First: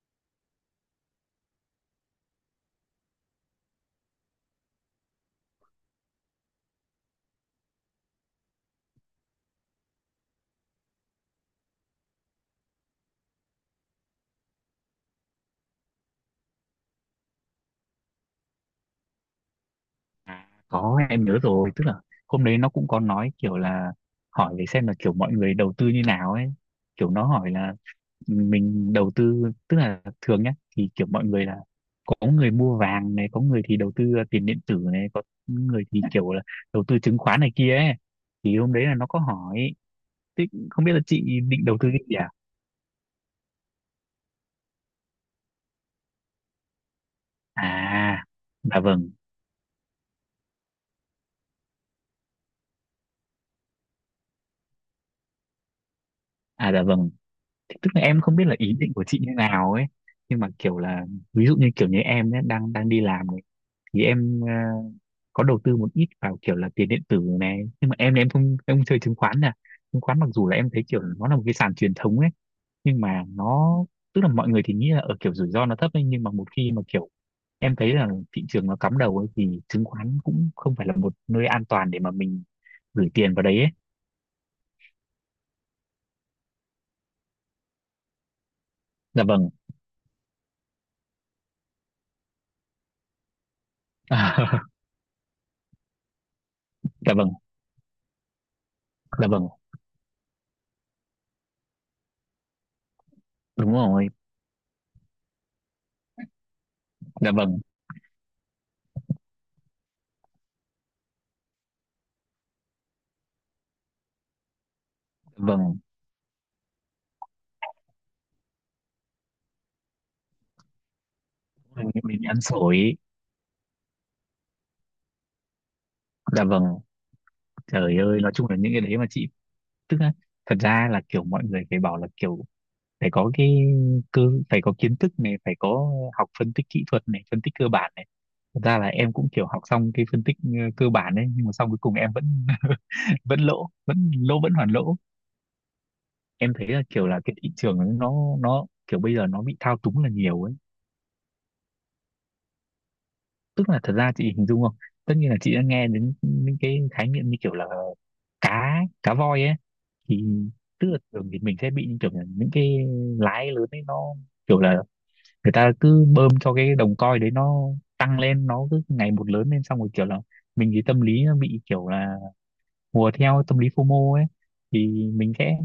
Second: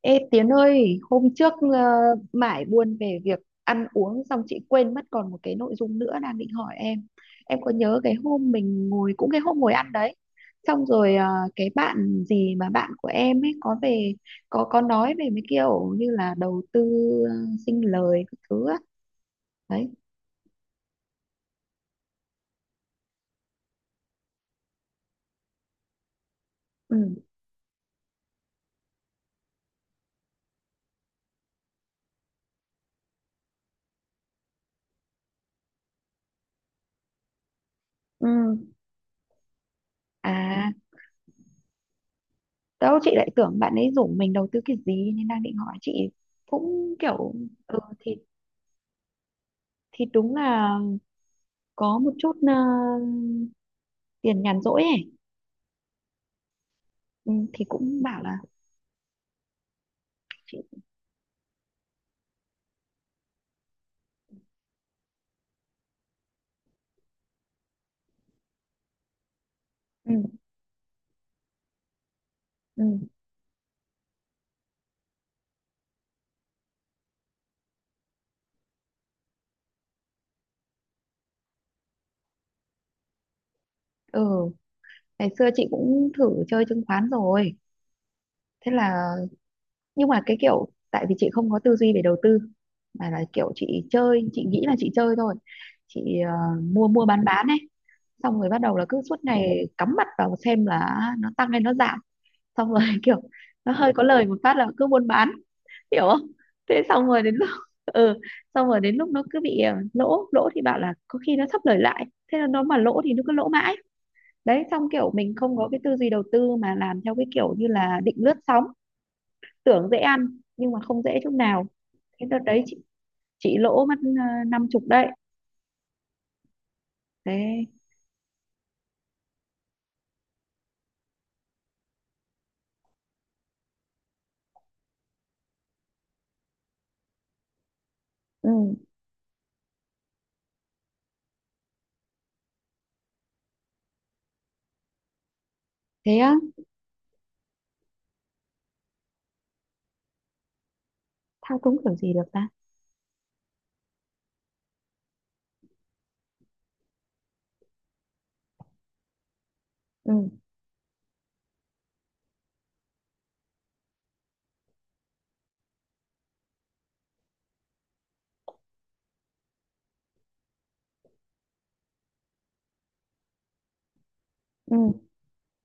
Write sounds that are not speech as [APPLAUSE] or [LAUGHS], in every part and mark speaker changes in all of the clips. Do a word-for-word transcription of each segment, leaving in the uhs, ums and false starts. Speaker 1: Ê Tiến ơi, hôm trước ờ, mải buồn về việc ăn uống xong chị quên mất còn một cái nội dung nữa đang định hỏi em. Em có nhớ cái hôm mình ngồi cũng cái hôm ngồi ăn đấy. Xong rồi ờ, cái bạn gì mà bạn của em ấy có về có có nói về mấy kiểu như là đầu tư ờ, sinh lời các thứ á. Đấy.
Speaker 2: À, có em nhớ rồi. Tức là hôm đấy nó cũng có nói kiểu là hỏi để xem là kiểu mọi người đầu tư như nào ấy,
Speaker 1: Ừ.
Speaker 2: kiểu nó hỏi là mình đầu tư, tức là thường nhá thì kiểu mọi người là có người mua vàng này, có người thì đầu tư tiền điện tử này, có người thì kiểu là đầu tư chứng khoán này kia ấy.
Speaker 1: Ừ.
Speaker 2: Thì hôm đấy là nó có hỏi thế
Speaker 1: À,
Speaker 2: không biết là chị định đầu tư cái gì à.
Speaker 1: đâu chị lại tưởng bạn ấy rủ mình đầu tư cái gì nên đang định hỏi chị cũng kiểu ừ thì
Speaker 2: À dạ vâng.
Speaker 1: thì đúng là có một chút ờ, tiền nhàn rỗi ấy,
Speaker 2: À dạ vâng.
Speaker 1: ừ, thì
Speaker 2: Tức là
Speaker 1: cũng
Speaker 2: em
Speaker 1: bảo
Speaker 2: không
Speaker 1: là
Speaker 2: biết là ý định của chị như nào ấy, nhưng mà
Speaker 1: chị.
Speaker 2: kiểu là ví dụ như kiểu như em ấy, đang đang đi làm này thì em ờ, có đầu tư một ít vào kiểu là tiền điện tử này, nhưng mà em thì em không em không chơi chứng khoán nè. Chứng
Speaker 1: Ừ,
Speaker 2: khoán mặc dù là em thấy kiểu nó là một cái sàn truyền thống ấy,
Speaker 1: ừ,
Speaker 2: nhưng mà nó tức là mọi người thì nghĩ là ở kiểu rủi ro nó thấp ấy, nhưng mà một khi mà kiểu em thấy là thị trường nó cắm đầu ấy thì chứng khoán cũng không phải là một nơi an toàn để mà mình gửi tiền vào đấy ấy.
Speaker 1: ừ, ngày xưa chị cũng thử chơi chứng khoán rồi, thế là
Speaker 2: Dạ vâng.
Speaker 1: nhưng mà cái kiểu tại vì chị không có tư duy về đầu tư mà là kiểu chị chơi, chị nghĩ là
Speaker 2: [LAUGHS]
Speaker 1: chị chơi thôi. Chị ờ, mua mua
Speaker 2: Dạ
Speaker 1: bán
Speaker 2: vâng.
Speaker 1: bán ấy, xong rồi bắt đầu là cứ suốt
Speaker 2: Dạ vâng.
Speaker 1: ngày cắm mặt vào xem là nó tăng hay nó giảm, xong rồi [LAUGHS] kiểu nó
Speaker 2: Đúng
Speaker 1: hơi có
Speaker 2: rồi.
Speaker 1: lời một phát là cứ buôn bán, hiểu không. Thế xong rồi
Speaker 2: Dạ
Speaker 1: đến lúc
Speaker 2: vâng.
Speaker 1: [LAUGHS] ừ, xong rồi đến lúc nó cứ bị ờ, lỗ lỗ thì bảo là có khi nó thấp lời lại, thế là nó mà lỗ thì nó cứ lỗ mãi. Đấy, xong kiểu
Speaker 2: Dạ
Speaker 1: mình không có
Speaker 2: vâng.
Speaker 1: cái tư duy đầu tư mà làm theo cái kiểu như là định lướt sóng, tưởng dễ ăn nhưng mà không dễ chút nào.
Speaker 2: Mình mình
Speaker 1: Thế đợt
Speaker 2: ăn
Speaker 1: đấy chị,
Speaker 2: xổi.
Speaker 1: chị lỗ mất ờ, năm chục đấy,
Speaker 2: Dạ vâng.
Speaker 1: thế.
Speaker 2: Trời ơi, nói chung là những cái đấy mà chị tức là thật ra là kiểu mọi người phải bảo là kiểu phải có cái cơ, phải có kiến thức này, phải có học phân tích kỹ thuật này, phân tích cơ bản này.
Speaker 1: Ừ.
Speaker 2: Thật ra là em cũng kiểu học xong cái phân tích ờ, cơ bản đấy nhưng mà xong cuối cùng em vẫn [LAUGHS] vẫn lỗ, vẫn lỗ vẫn hoàn lỗ.
Speaker 1: Thế á.
Speaker 2: Em thấy là kiểu là cái thị trường ấy, nó nó kiểu bây giờ nó bị thao túng là nhiều ấy.
Speaker 1: Thao túng kiểu gì được ta.
Speaker 2: Tức là thật ra chị hình dung không, tất nhiên là chị đã nghe đến những cái khái niệm như kiểu là cá cá voi ấy. Thì
Speaker 1: Ừ.
Speaker 2: tức là thường thì mình sẽ bị những kiểu là những cái lái lớn ấy, nó kiểu là người ta cứ bơm cho cái đồng coin đấy nó tăng lên, nó cứ ngày một lớn lên, xong rồi kiểu là mình thì tâm lý nó bị kiểu là hùa theo tâm lý FOMO ấy.
Speaker 1: Ừ.
Speaker 2: Thì mình sẽ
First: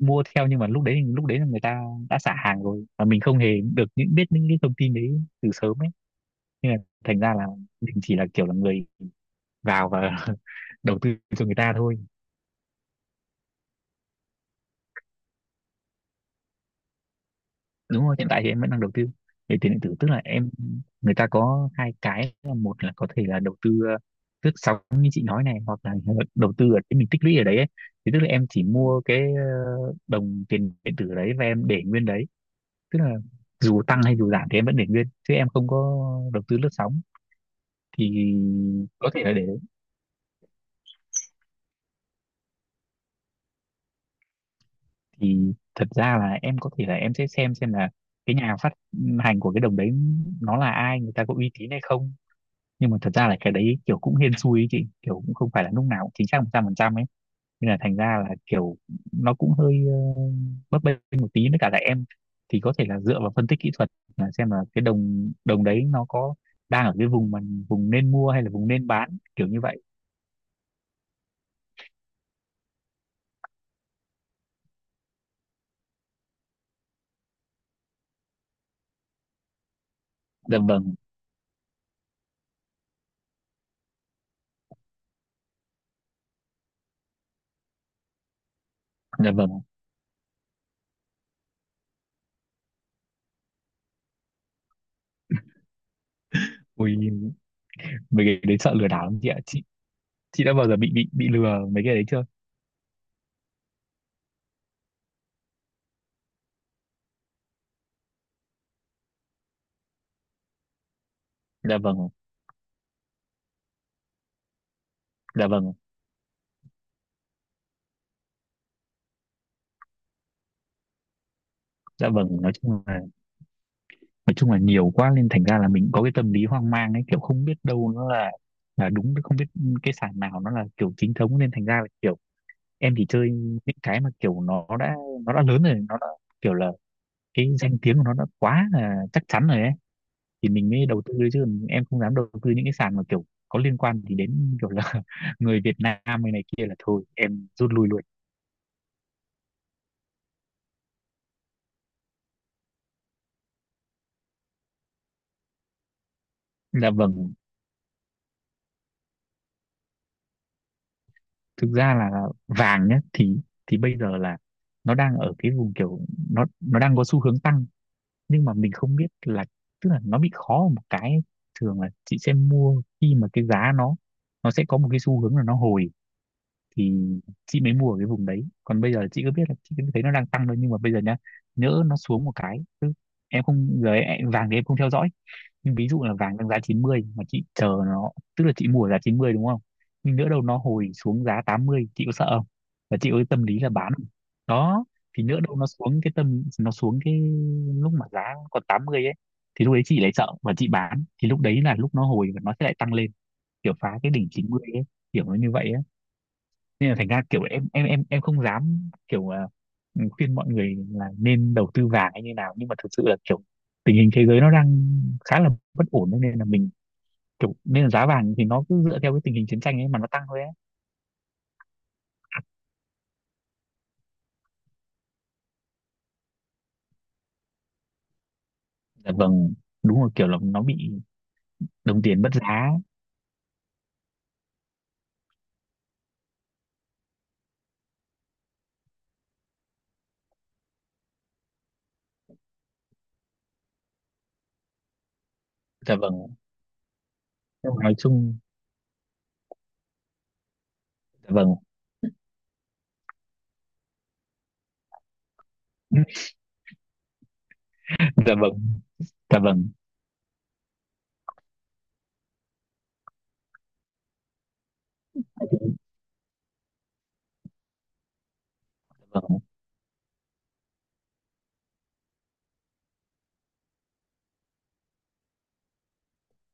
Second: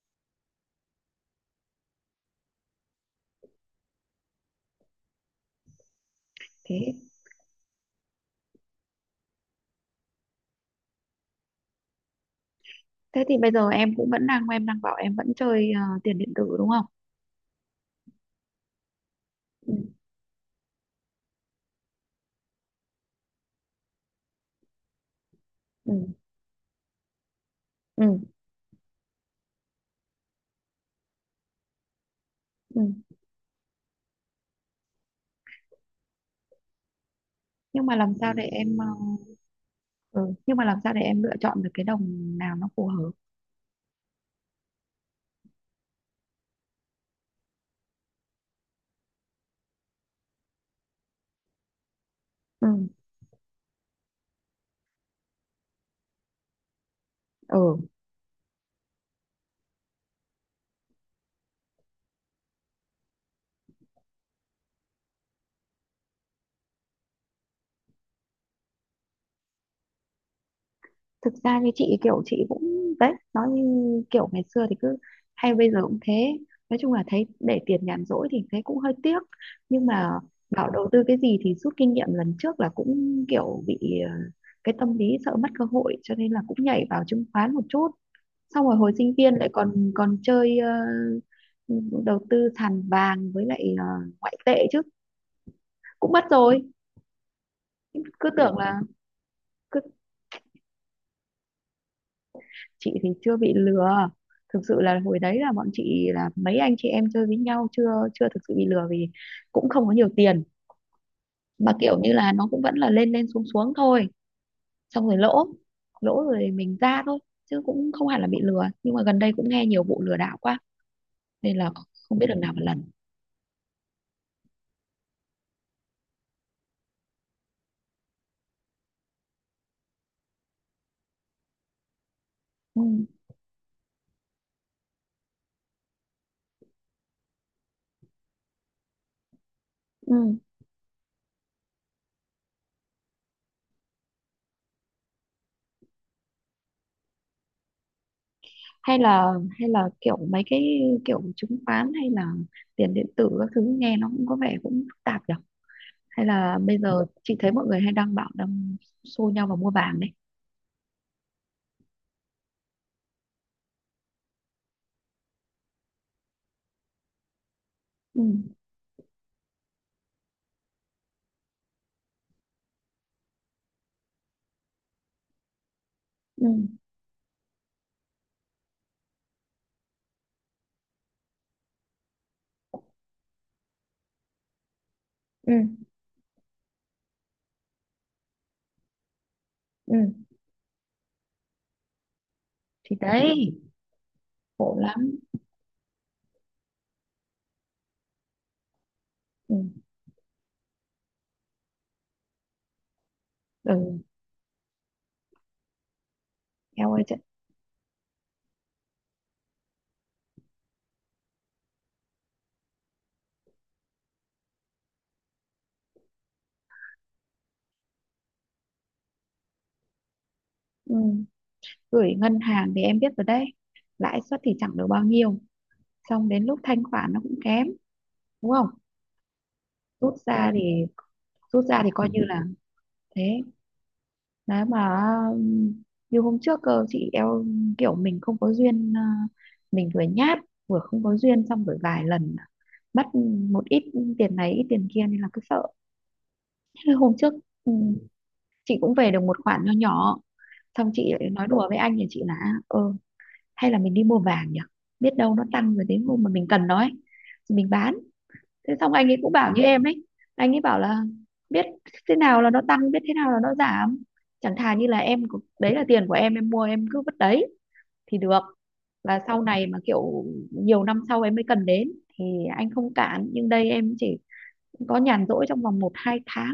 Speaker 2: mua theo nhưng mà lúc đấy lúc đấy là người ta đã xả hàng rồi, và mình không hề được những biết những cái thông tin đấy từ sớm ấy, nên là
Speaker 1: Thế.
Speaker 2: thành ra là mình chỉ là kiểu là người vào và [LAUGHS] đầu tư cho người ta thôi.
Speaker 1: Thế thì bây giờ em cũng vẫn đang em đang bảo em vẫn chơi ờ, tiền điện tử đúng không?
Speaker 2: Đúng rồi, hiện tại thì em vẫn đang đầu tư về
Speaker 1: Ừ,
Speaker 2: tiền điện tử, tức là em người ta có hai cái là một là có thể là đầu tư ờ, lướt sóng như chị nói này, hoặc
Speaker 1: ừ,
Speaker 2: là [LAUGHS] đầu tư ở cái mình tích lũy ở đấy ấy. Thì
Speaker 1: ừ,
Speaker 2: tức là em chỉ mua cái ờ, đồng tiền điện tử đấy và em để nguyên đấy,
Speaker 1: ừ.
Speaker 2: tức là dù tăng hay dù giảm thì em vẫn để nguyên chứ em không có đầu tư lướt sóng.
Speaker 1: Nhưng mà làm sao
Speaker 2: Thì
Speaker 1: để em ờ,
Speaker 2: có thể là để đấy.
Speaker 1: ừ, nhưng mà làm sao để em lựa chọn được cái đồng nào nó phù hợp?
Speaker 2: Thì thật ra là em có thể là em sẽ xem xem là cái nhà phát hành của cái đồng đấy nó là ai, người ta có uy tín hay không.
Speaker 1: Ừ,
Speaker 2: Nhưng mà thật ra là cái đấy kiểu cũng hên xui ấy chị, kiểu cũng không phải là lúc nào cũng chính xác một trăm phần trăm ấy. Nên
Speaker 1: ừ.
Speaker 2: là thành ra là kiểu nó cũng hơi ờ, bấp bênh một tí, với cả là em thì có thể là dựa vào phân tích kỹ thuật là xem là cái đồng đồng đấy nó có đang ở cái vùng mà vùng nên mua hay là vùng nên bán kiểu như vậy.
Speaker 1: Thực ra như chị kiểu chị cũng đấy, nói như kiểu ngày xưa thì cứ hay bây giờ cũng thế, nói chung là thấy để tiền nhàn rỗi thì thấy cũng hơi tiếc. Nhưng mà
Speaker 2: Dạ
Speaker 1: bảo đầu
Speaker 2: vâng.
Speaker 1: tư cái gì thì rút kinh nghiệm lần trước là cũng kiểu bị ờ, cái tâm lý sợ mất cơ hội cho nên là cũng nhảy vào chứng khoán một chút, xong rồi hồi sinh
Speaker 2: Dạ
Speaker 1: viên lại
Speaker 2: vâng.
Speaker 1: còn còn chơi ờ, đầu tư sàn vàng với lại ờ, ngoại tệ chứ cũng mất rồi.
Speaker 2: Ui, mấy
Speaker 1: Cứ
Speaker 2: cái đấy
Speaker 1: tưởng
Speaker 2: sợ
Speaker 1: là
Speaker 2: lừa đảo lắm chị ạ. chị
Speaker 1: cứ
Speaker 2: chị đã bao giờ bị bị bị lừa mấy cái đấy chưa?
Speaker 1: chị thì chưa bị lừa, thực sự là hồi đấy là bọn chị là mấy anh chị em chơi với nhau chưa chưa thực sự bị lừa vì cũng không có nhiều tiền, mà
Speaker 2: Dạ
Speaker 1: kiểu
Speaker 2: vâng.
Speaker 1: như là nó cũng vẫn là lên lên xuống xuống thôi, xong rồi lỗ,
Speaker 2: Dạ vâng.
Speaker 1: lỗ rồi mình ra thôi, chứ cũng không hẳn là bị lừa, nhưng mà gần đây cũng nghe nhiều vụ lừa đảo quá nên là
Speaker 2: Dạ
Speaker 1: không biết
Speaker 2: vâng.
Speaker 1: được nào
Speaker 2: Nói
Speaker 1: một lần.
Speaker 2: chung là nói chung là nhiều quá nên thành ra là mình có cái tâm lý hoang mang ấy, kiểu không biết đâu nó là là đúng, không biết cái sàn nào nó là kiểu chính thống, nên thành ra là kiểu em chỉ
Speaker 1: Ừ,
Speaker 2: chơi những cái mà kiểu nó đã nó đã lớn rồi nó đã kiểu là cái danh tiếng của nó đã quá là chắc chắn rồi ấy.
Speaker 1: ừ.
Speaker 2: Thì mình mới đầu tư chứ em không dám đầu tư những cái sàn mà kiểu có liên quan thì đến kiểu là [LAUGHS] người Việt Nam hay này kia là thôi em rút lui luôn.
Speaker 1: Hay là hay là kiểu mấy cái kiểu chứng khoán hay là tiền điện tử các thứ nghe nó cũng có vẻ cũng phức tạp nhỉ. Hay là bây
Speaker 2: Là
Speaker 1: giờ
Speaker 2: vâng.
Speaker 1: chị thấy mọi người hay đăng bảo đang xô nhau vào mua vàng đấy.
Speaker 2: Thực ra là vàng nhá thì thì bây giờ là nó đang ở cái vùng kiểu nó nó đang có xu hướng tăng. Nhưng mà
Speaker 1: Ừ.
Speaker 2: mình không biết là tức là nó bị khó ở một cái ấy. Thường là chị sẽ mua khi mà cái giá nó nó sẽ có một cái xu hướng là nó hồi.
Speaker 1: Ừ.
Speaker 2: Thì chị mới mua ở cái vùng đấy, còn bây giờ chị cứ biết là chị cứ thấy nó đang tăng thôi, nhưng mà bây giờ nhá nhỡ nó xuống một cái, em không giờ em, vàng thì em không theo dõi. Nhưng
Speaker 1: Ừ.
Speaker 2: ví dụ là vàng đang giá chín mươi mà chị chờ nó, tức là chị mua ở giá chín mươi đúng không, nhưng
Speaker 1: Ừ
Speaker 2: nữa đâu nó hồi xuống giá tám mươi chị có sợ không,
Speaker 1: thì
Speaker 2: và chị có cái tâm
Speaker 1: đấy,
Speaker 2: lý là bán không?
Speaker 1: khổ
Speaker 2: Đó.
Speaker 1: lắm.
Speaker 2: Thì nữa đâu nó xuống cái tâm nó xuống cái lúc mà giá còn tám mươi ấy,
Speaker 1: Ừ.
Speaker 2: thì lúc đấy chị lại sợ và chị bán thì lúc đấy là lúc nó hồi và nó sẽ lại tăng lên kiểu
Speaker 1: Ừ.
Speaker 2: phá cái đỉnh chín mươi ấy. Kiểu nó như vậy ấy. Nên
Speaker 1: Eo
Speaker 2: là
Speaker 1: ơi
Speaker 2: thành
Speaker 1: chứ.
Speaker 2: ra kiểu em em em em không dám kiểu à, ừ, khuyên mọi người là nên đầu tư vàng hay như nào, nhưng mà thực sự là kiểu tình hình thế giới nó đang khá là bất ổn ấy, nên là mình kiểu nên là giá vàng thì nó cứ dựa theo cái tình hình chiến tranh ấy mà nó tăng thôi ấy.
Speaker 1: Ừ. Gửi ngân hàng thì em biết rồi đấy, lãi suất thì chẳng được bao nhiêu, xong đến lúc thanh khoản nó cũng kém, đúng không.
Speaker 2: Dạ vâng. Đúng rồi,
Speaker 1: Rút
Speaker 2: kiểu là
Speaker 1: ra
Speaker 2: nó bị
Speaker 1: thì rút ra thì
Speaker 2: đồng
Speaker 1: coi như
Speaker 2: tiền mất
Speaker 1: là,
Speaker 2: giá.
Speaker 1: thế. Đấy mà như hôm trước cơ chị, eo, kiểu mình không có duyên à, mình vừa nhát vừa không có duyên xong rồi vài lần mất một ít tiền này ít tiền kia nên là cứ sợ.
Speaker 2: Dạ vâng.
Speaker 1: Thế hôm trước, ừ,
Speaker 2: Nhưng mà nói chung.
Speaker 1: chị cũng về được một khoản nho nhỏ, xong chị
Speaker 2: Dạ
Speaker 1: lại nói
Speaker 2: vâng.
Speaker 1: đùa với anh nhà chị là ờ, hay là mình đi mua vàng nhỉ, biết đâu nó tăng rồi đến hôm mà
Speaker 2: [LAUGHS]
Speaker 1: mình cần nó ấy thì mình bán.
Speaker 2: Dạ vâng.
Speaker 1: Thế xong anh ấy cũng
Speaker 2: Dạ
Speaker 1: bảo như
Speaker 2: vâng.
Speaker 1: em ấy, anh ấy bảo là biết thế nào là nó tăng biết thế nào là nó giảm, chẳng thà như là em có-
Speaker 2: Dạ
Speaker 1: đấy là tiền của em em mua em cứ vứt đấy thì được, và
Speaker 2: vâng.
Speaker 1: sau này mà kiểu nhiều năm sau em mới cần đến thì anh không cản, nhưng đây em chỉ có nhàn rỗi trong vòng một hai tháng,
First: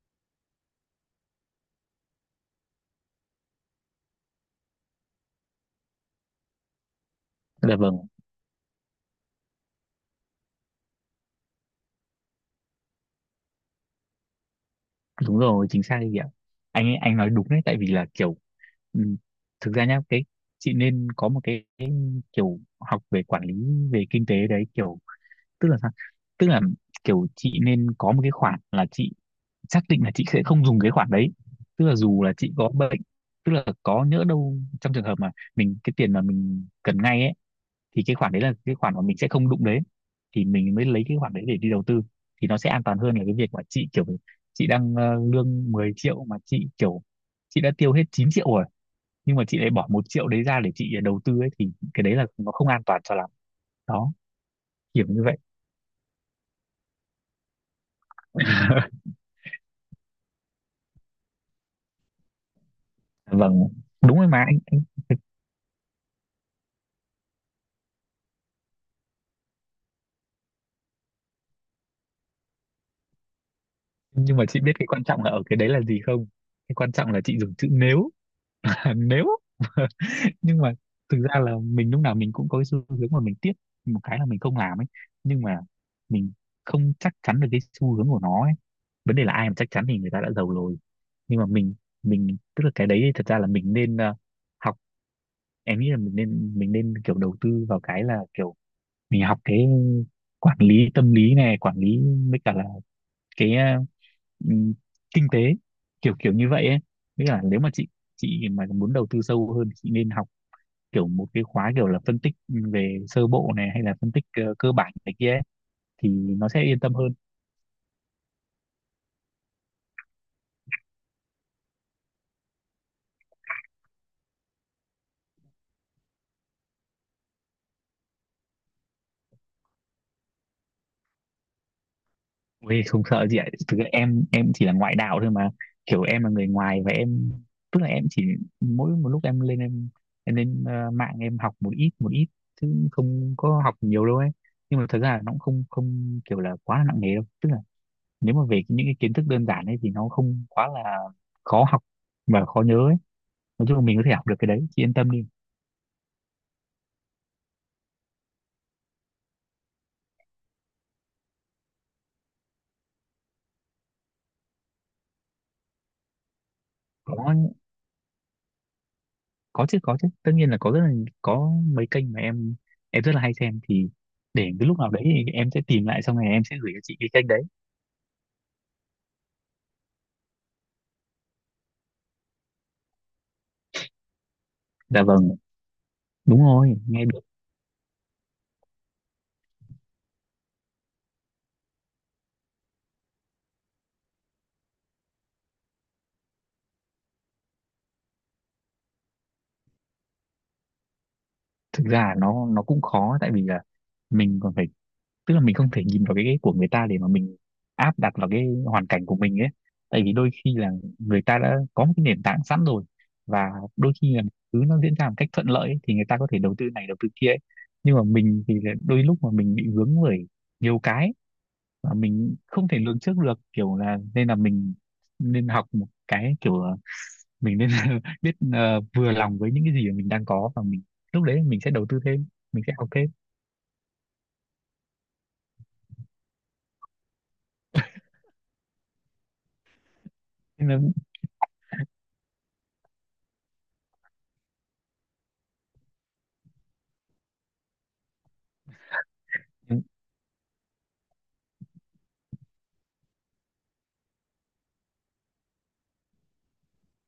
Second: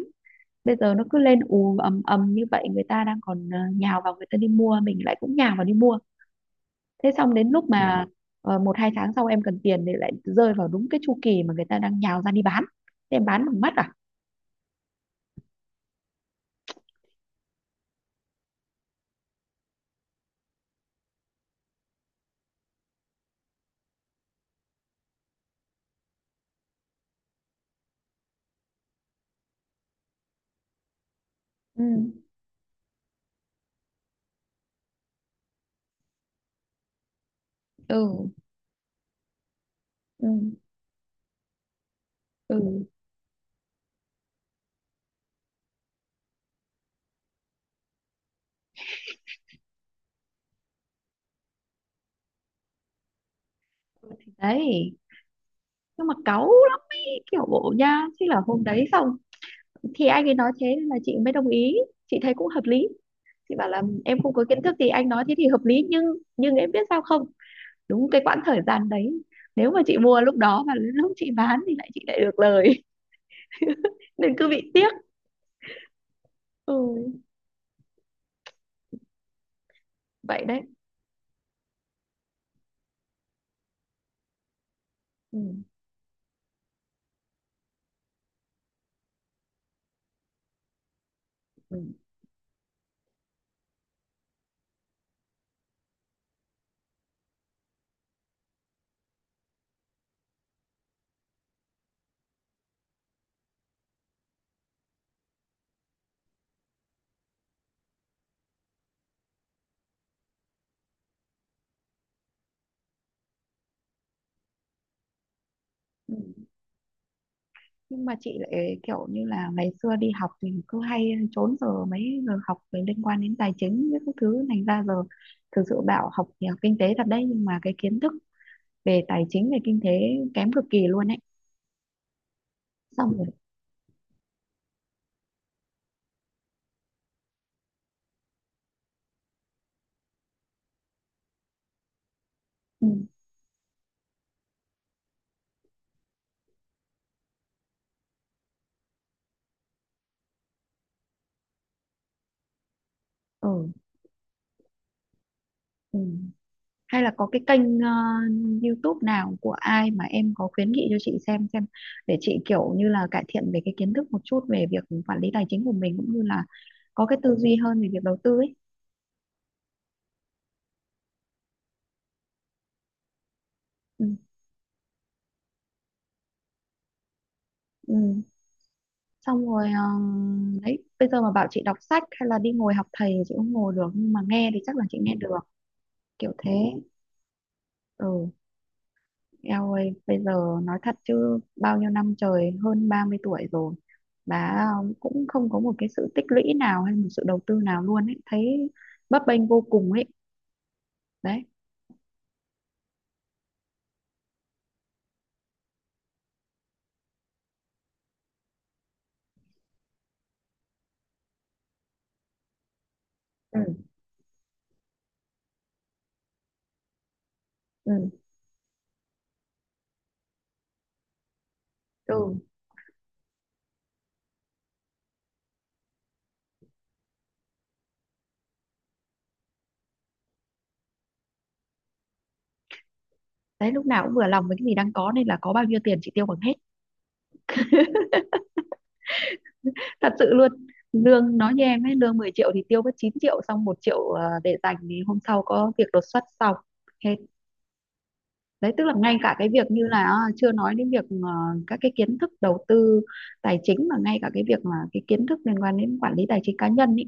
Speaker 1: bây giờ nó cứ lên ù ầm ầm như vậy, người ta đang còn ờ, nhào vào người ta đi mua mình lại cũng nhào vào đi mua, thế xong đến lúc ừ
Speaker 2: Dạ
Speaker 1: mà
Speaker 2: vâng.
Speaker 1: ờ, một hai tháng sau em cần tiền thì lại rơi vào đúng cái chu kỳ mà người ta đang nhào ra đi bán, thế em bán bằng mắt à.
Speaker 2: Đúng rồi, chính xác đấy chị ạ. Anh anh nói đúng đấy, tại vì là kiểu ừm, thực ra nhá cái chị nên có một cái, cái kiểu học về quản lý về kinh tế đấy kiểu, tức là sao, tức là kiểu chị nên có một cái khoản là chị xác định là chị sẽ không dùng cái khoản đấy.
Speaker 1: Ừ.
Speaker 2: Tức là dù là chị có bệnh, tức là có nhỡ đâu trong trường hợp mà mình cái tiền mà mình cần ngay ấy, thì cái
Speaker 1: Ừ.
Speaker 2: khoản đấy là cái khoản mà mình sẽ không đụng đến.
Speaker 1: Ừ.
Speaker 2: Thì mình mới lấy cái khoản đấy để đi đầu tư, thì nó sẽ an
Speaker 1: Ừ
Speaker 2: toàn hơn là cái việc mà chị kiểu chị đang ờ, lương mười triệu mà chị kiểu chị đã tiêu hết chín triệu rồi, nhưng mà chị lại bỏ một triệu đấy ra để chị đầu tư ấy thì cái đấy là nó không an toàn cho lắm. Đó,
Speaker 1: thì đấy,
Speaker 2: kiểu như vậy.
Speaker 1: nhưng mà cáu lắm ý, kiểu bộ nha, thế là hôm đấy
Speaker 2: [LAUGHS]
Speaker 1: xong thì anh ấy nói thế nên là chị mới đồng ý, chị thấy cũng hợp lý. Chị
Speaker 2: Vâng,
Speaker 1: bảo là
Speaker 2: đúng
Speaker 1: em
Speaker 2: rồi
Speaker 1: không
Speaker 2: mà
Speaker 1: có
Speaker 2: anh.
Speaker 1: kiến thức thì anh nói thế thì hợp lý nhưng nhưng em biết sao không, đúng cái quãng thời gian đấy nếu mà chị mua lúc đó và lúc chị bán thì lại chị lại được lời [LAUGHS] nên
Speaker 2: Nhưng mà
Speaker 1: cứ
Speaker 2: chị
Speaker 1: bị
Speaker 2: biết cái
Speaker 1: tiếc.
Speaker 2: quan trọng là ở cái đấy là gì không? Cái quan trọng là
Speaker 1: Ừ
Speaker 2: chị dùng chữ nếu. [LAUGHS] Nếu.
Speaker 1: vậy
Speaker 2: Nhưng
Speaker 1: đấy.
Speaker 2: mà thực ra là mình lúc nào mình cũng có cái xu hướng mà mình tiếc một cái là mình không làm ấy,
Speaker 1: Ừ,
Speaker 2: nhưng mà mình không chắc chắn được cái xu hướng của nó ấy, vấn đề là ai mà chắc chắn thì người ta đã giàu rồi. Nhưng mà mình
Speaker 1: ừ.
Speaker 2: mình tức là cái đấy thật ra là mình nên ờ, học, em nghĩ là mình nên mình nên kiểu đầu tư vào cái là kiểu mình học cái quản lý tâm lý này, quản lý với cả là cái ờ, ừm, kinh tế kiểu kiểu như vậy ấy, với cả nếu mà chị chị mà muốn đầu tư sâu hơn thì chị nên học kiểu một cái khóa kiểu là phân tích về sơ bộ này hay là phân tích ờ, cơ bản này kia ấy, thì
Speaker 1: Ừ.
Speaker 2: nó sẽ yên tâm hơn.
Speaker 1: Nhưng mà chị lại kiểu như là ngày xưa đi học thì cứ hay trốn giờ mấy giờ học về liên quan đến tài chính với các thứ thành ra giờ thực sự bảo học thì học kinh tế thật đấy nhưng mà cái kiến thức về tài chính về kinh tế kém cực kỳ luôn ấy.
Speaker 2: Ui, không
Speaker 1: Xong rồi
Speaker 2: sợ gì ạ, thực ra em em chỉ là ngoại đạo thôi mà, kiểu em là người ngoài và em tức là em chỉ mỗi một lúc em lên em em lên ờ, mạng em học một ít một ít
Speaker 1: ừ,
Speaker 2: chứ không có học nhiều đâu ấy. Nhưng mà thật ra là nó cũng không không kiểu là quá là nặng nề đâu, tức là nếu mà về cái- những cái kiến thức đơn giản ấy thì nó không quá là khó học và khó nhớ ấy. Nói
Speaker 1: ừ,
Speaker 2: chung là mình có thể học được cái đấy chị yên tâm đi.
Speaker 1: ừ. Hay là có cái kênh ờ, du túp nào của ai mà em có khuyến nghị cho chị xem xem để chị kiểu như là cải thiện về cái kiến thức một chút về việc quản lý tài chính của mình cũng như là có cái
Speaker 2: Có,
Speaker 1: tư duy hơn về việc đầu tư ấy.
Speaker 2: có chứ có chứ tất nhiên là có, rất là có mấy kênh mà em em rất là hay xem thì
Speaker 1: Ừ,
Speaker 2: để cái lúc nào đấy thì em sẽ tìm lại xong rồi em sẽ gửi cho chị cái kênh đấy.
Speaker 1: ừ. Xong rồi ờ, đấy bây giờ mà bảo chị đọc sách hay là đi ngồi học thầy thì chị không ngồi được, nhưng mà nghe thì chắc là chị
Speaker 2: Dạ
Speaker 1: nghe
Speaker 2: vâng.
Speaker 1: được, kiểu
Speaker 2: Đúng
Speaker 1: thế.
Speaker 2: rồi, nghe được.
Speaker 1: Ừ. Eo ơi bây giờ nói thật chứ bao nhiêu năm trời hơn ba mươi tuổi rồi mà cũng không có một cái sự tích lũy nào hay một sự đầu tư nào luôn ấy, thấy bấp bênh vô cùng ấy. Đấy.
Speaker 2: Thực ra là nó nó cũng khó tại vì là mình còn phải, tức là mình không thể nhìn vào cái cái của người ta để mà mình áp đặt vào cái hoàn cảnh của mình ấy, tại vì đôi khi là người ta đã có một cái nền tảng sẵn rồi, và
Speaker 1: Ừ.
Speaker 2: đôi khi là thứ nó diễn ra một cách thuận lợi ấy, thì người ta có thể đầu tư này đầu tư kia ấy. Nhưng mà
Speaker 1: Ừ.
Speaker 2: mình thì là đôi lúc mà mình bị vướng bởi nhiều cái mà
Speaker 1: Ừ.
Speaker 2: mình không thể lường trước được kiểu là, nên là mình nên học một cái kiểu là mình nên [LAUGHS] biết ờ, vừa lòng với những cái gì mà mình đang có, và mình lúc đấy mình sẽ đầu tư thêm, mình sẽ học thêm.
Speaker 1: Đấy lúc nào cũng vừa lòng với cái gì đang có nên là có bao nhiêu tiền chị tiêu bằng hết, thật sự luôn.
Speaker 2: Nên là,
Speaker 1: Lương nói như em ấy lương mười triệu thì tiêu mất chín triệu xong một triệu ờ, để dành thì hôm sau có việc đột xuất xong hết. Đấy tức là ngay cả cái việc như là ờ, chưa nói đến việc ờ, các cái kiến thức đầu tư tài chính mà ngay cả cái việc mà cái kiến thức liên quan đến quản lý tài chính cá nhân ý,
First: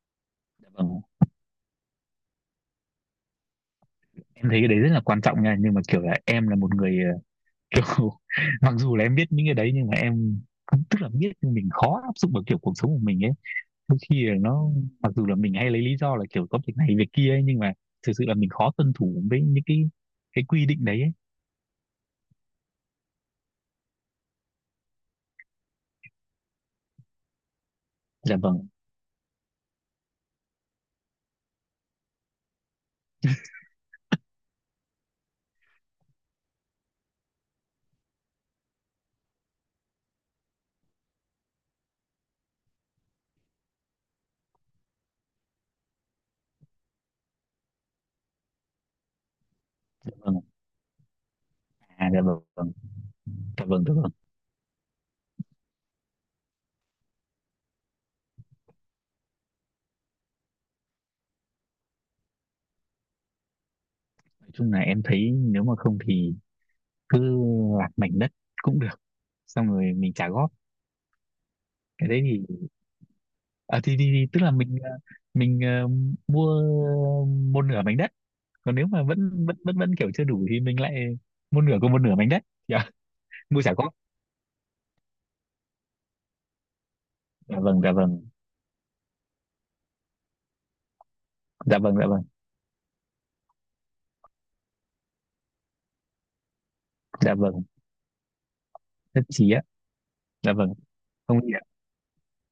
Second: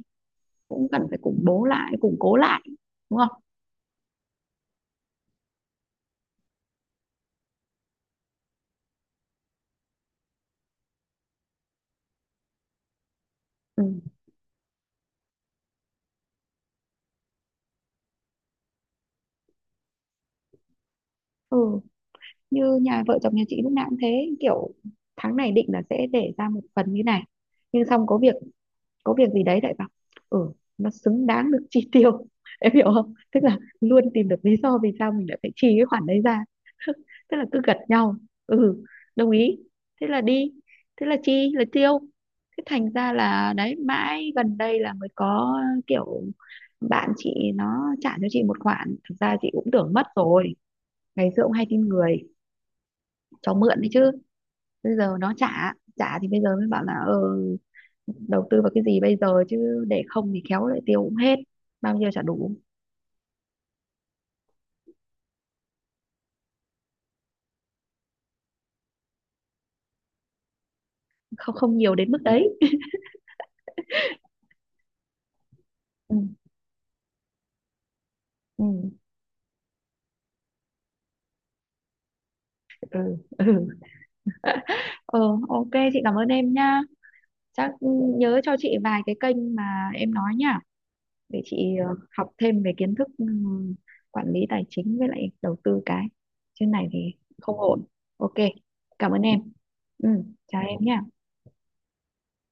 Speaker 1: cũng cần
Speaker 2: vâng,
Speaker 1: phải củng bố lại củng cố lại, đúng không.
Speaker 2: em thấy cái đấy rất là quan trọng nha, nhưng mà kiểu là em là một người ờ, [LAUGHS] kiểu mặc dù là em biết những cái đấy nhưng mà em cũng tức là biết nhưng mình khó áp dụng vào kiểu cuộc sống của mình ấy.
Speaker 1: Ừ.
Speaker 2: Đôi khi là nó mặc dù là mình hay lấy lý do là kiểu có việc này việc kia ấy nhưng mà thực sự là mình khó tuân thủ với những cái cái quy định đấy ấy.
Speaker 1: Ừ như nhà vợ chồng nhà chị lúc nào cũng thế, kiểu tháng này định là sẽ để ra một phần như này, nhưng xong có việc,
Speaker 2: Dạ vâng,
Speaker 1: có việc gì đấy lại bảo ừ nó xứng đáng được chi tiêu [LAUGHS] em hiểu không, tức là luôn tìm được lý do vì sao mình lại phải chi cái khoản đấy ra [LAUGHS] tức là cứ gật nhau, ừ, đồng ý, thế là đi, thế là chi là tiêu. Thế thành ra là đấy mãi gần đây là mới có kiểu bạn chị nó trả cho chị một khoản, thực ra chị cũng tưởng mất
Speaker 2: dạ vâng.
Speaker 1: rồi, ngày xưa cũng hay tin
Speaker 2: À dạ
Speaker 1: người
Speaker 2: vâng, vâng.
Speaker 1: cho
Speaker 2: Dạ
Speaker 1: mượn
Speaker 2: vâng,
Speaker 1: đấy
Speaker 2: dạ
Speaker 1: chứ,
Speaker 2: vâng.
Speaker 1: bây giờ nó trả trả thì bây giờ mới bảo là ờ, đầu tư vào cái gì bây giờ chứ để không thì khéo lại tiêu cũng hết, bao nhiêu chả đủ.
Speaker 2: Nói chung là em thấy nếu mà không thì cứ lạc mảnh đất cũng được, xong rồi mình trả góp.
Speaker 1: Không không nhiều
Speaker 2: Cái
Speaker 1: đến mức
Speaker 2: đấy thì
Speaker 1: đấy.
Speaker 2: à, thì, thì, thì tức là mình ờ, mình ờ,
Speaker 1: Ừ.
Speaker 2: mua một nửa mảnh đất,
Speaker 1: Ừ.
Speaker 2: còn nếu mà vẫn vẫn vẫn vẫn kiểu chưa đủ thì mình lại mua nửa của một nửa mảnh đất. Dạ. [LAUGHS]
Speaker 1: Ừ,
Speaker 2: Mua
Speaker 1: ừ.
Speaker 2: trả góp.
Speaker 1: [LAUGHS] Ờ, ô kê chị cảm ơn em nha,
Speaker 2: Dạ
Speaker 1: chắc
Speaker 2: vâng, dạ vâng,
Speaker 1: nhớ cho chị vài cái kênh mà em nói nha, để chị
Speaker 2: dạ
Speaker 1: ờ,
Speaker 2: vâng, dạ vâng,
Speaker 1: học thêm về kiến thức, ừ, quản lý tài chính với lại đầu tư cái trên này thì
Speaker 2: dạ
Speaker 1: không
Speaker 2: vâng,
Speaker 1: ổn. ô kê, cảm ơn
Speaker 2: nhất
Speaker 1: em.
Speaker 2: trí á.
Speaker 1: Ừ,
Speaker 2: Dạ
Speaker 1: chào
Speaker 2: vâng,
Speaker 1: em nha.
Speaker 2: không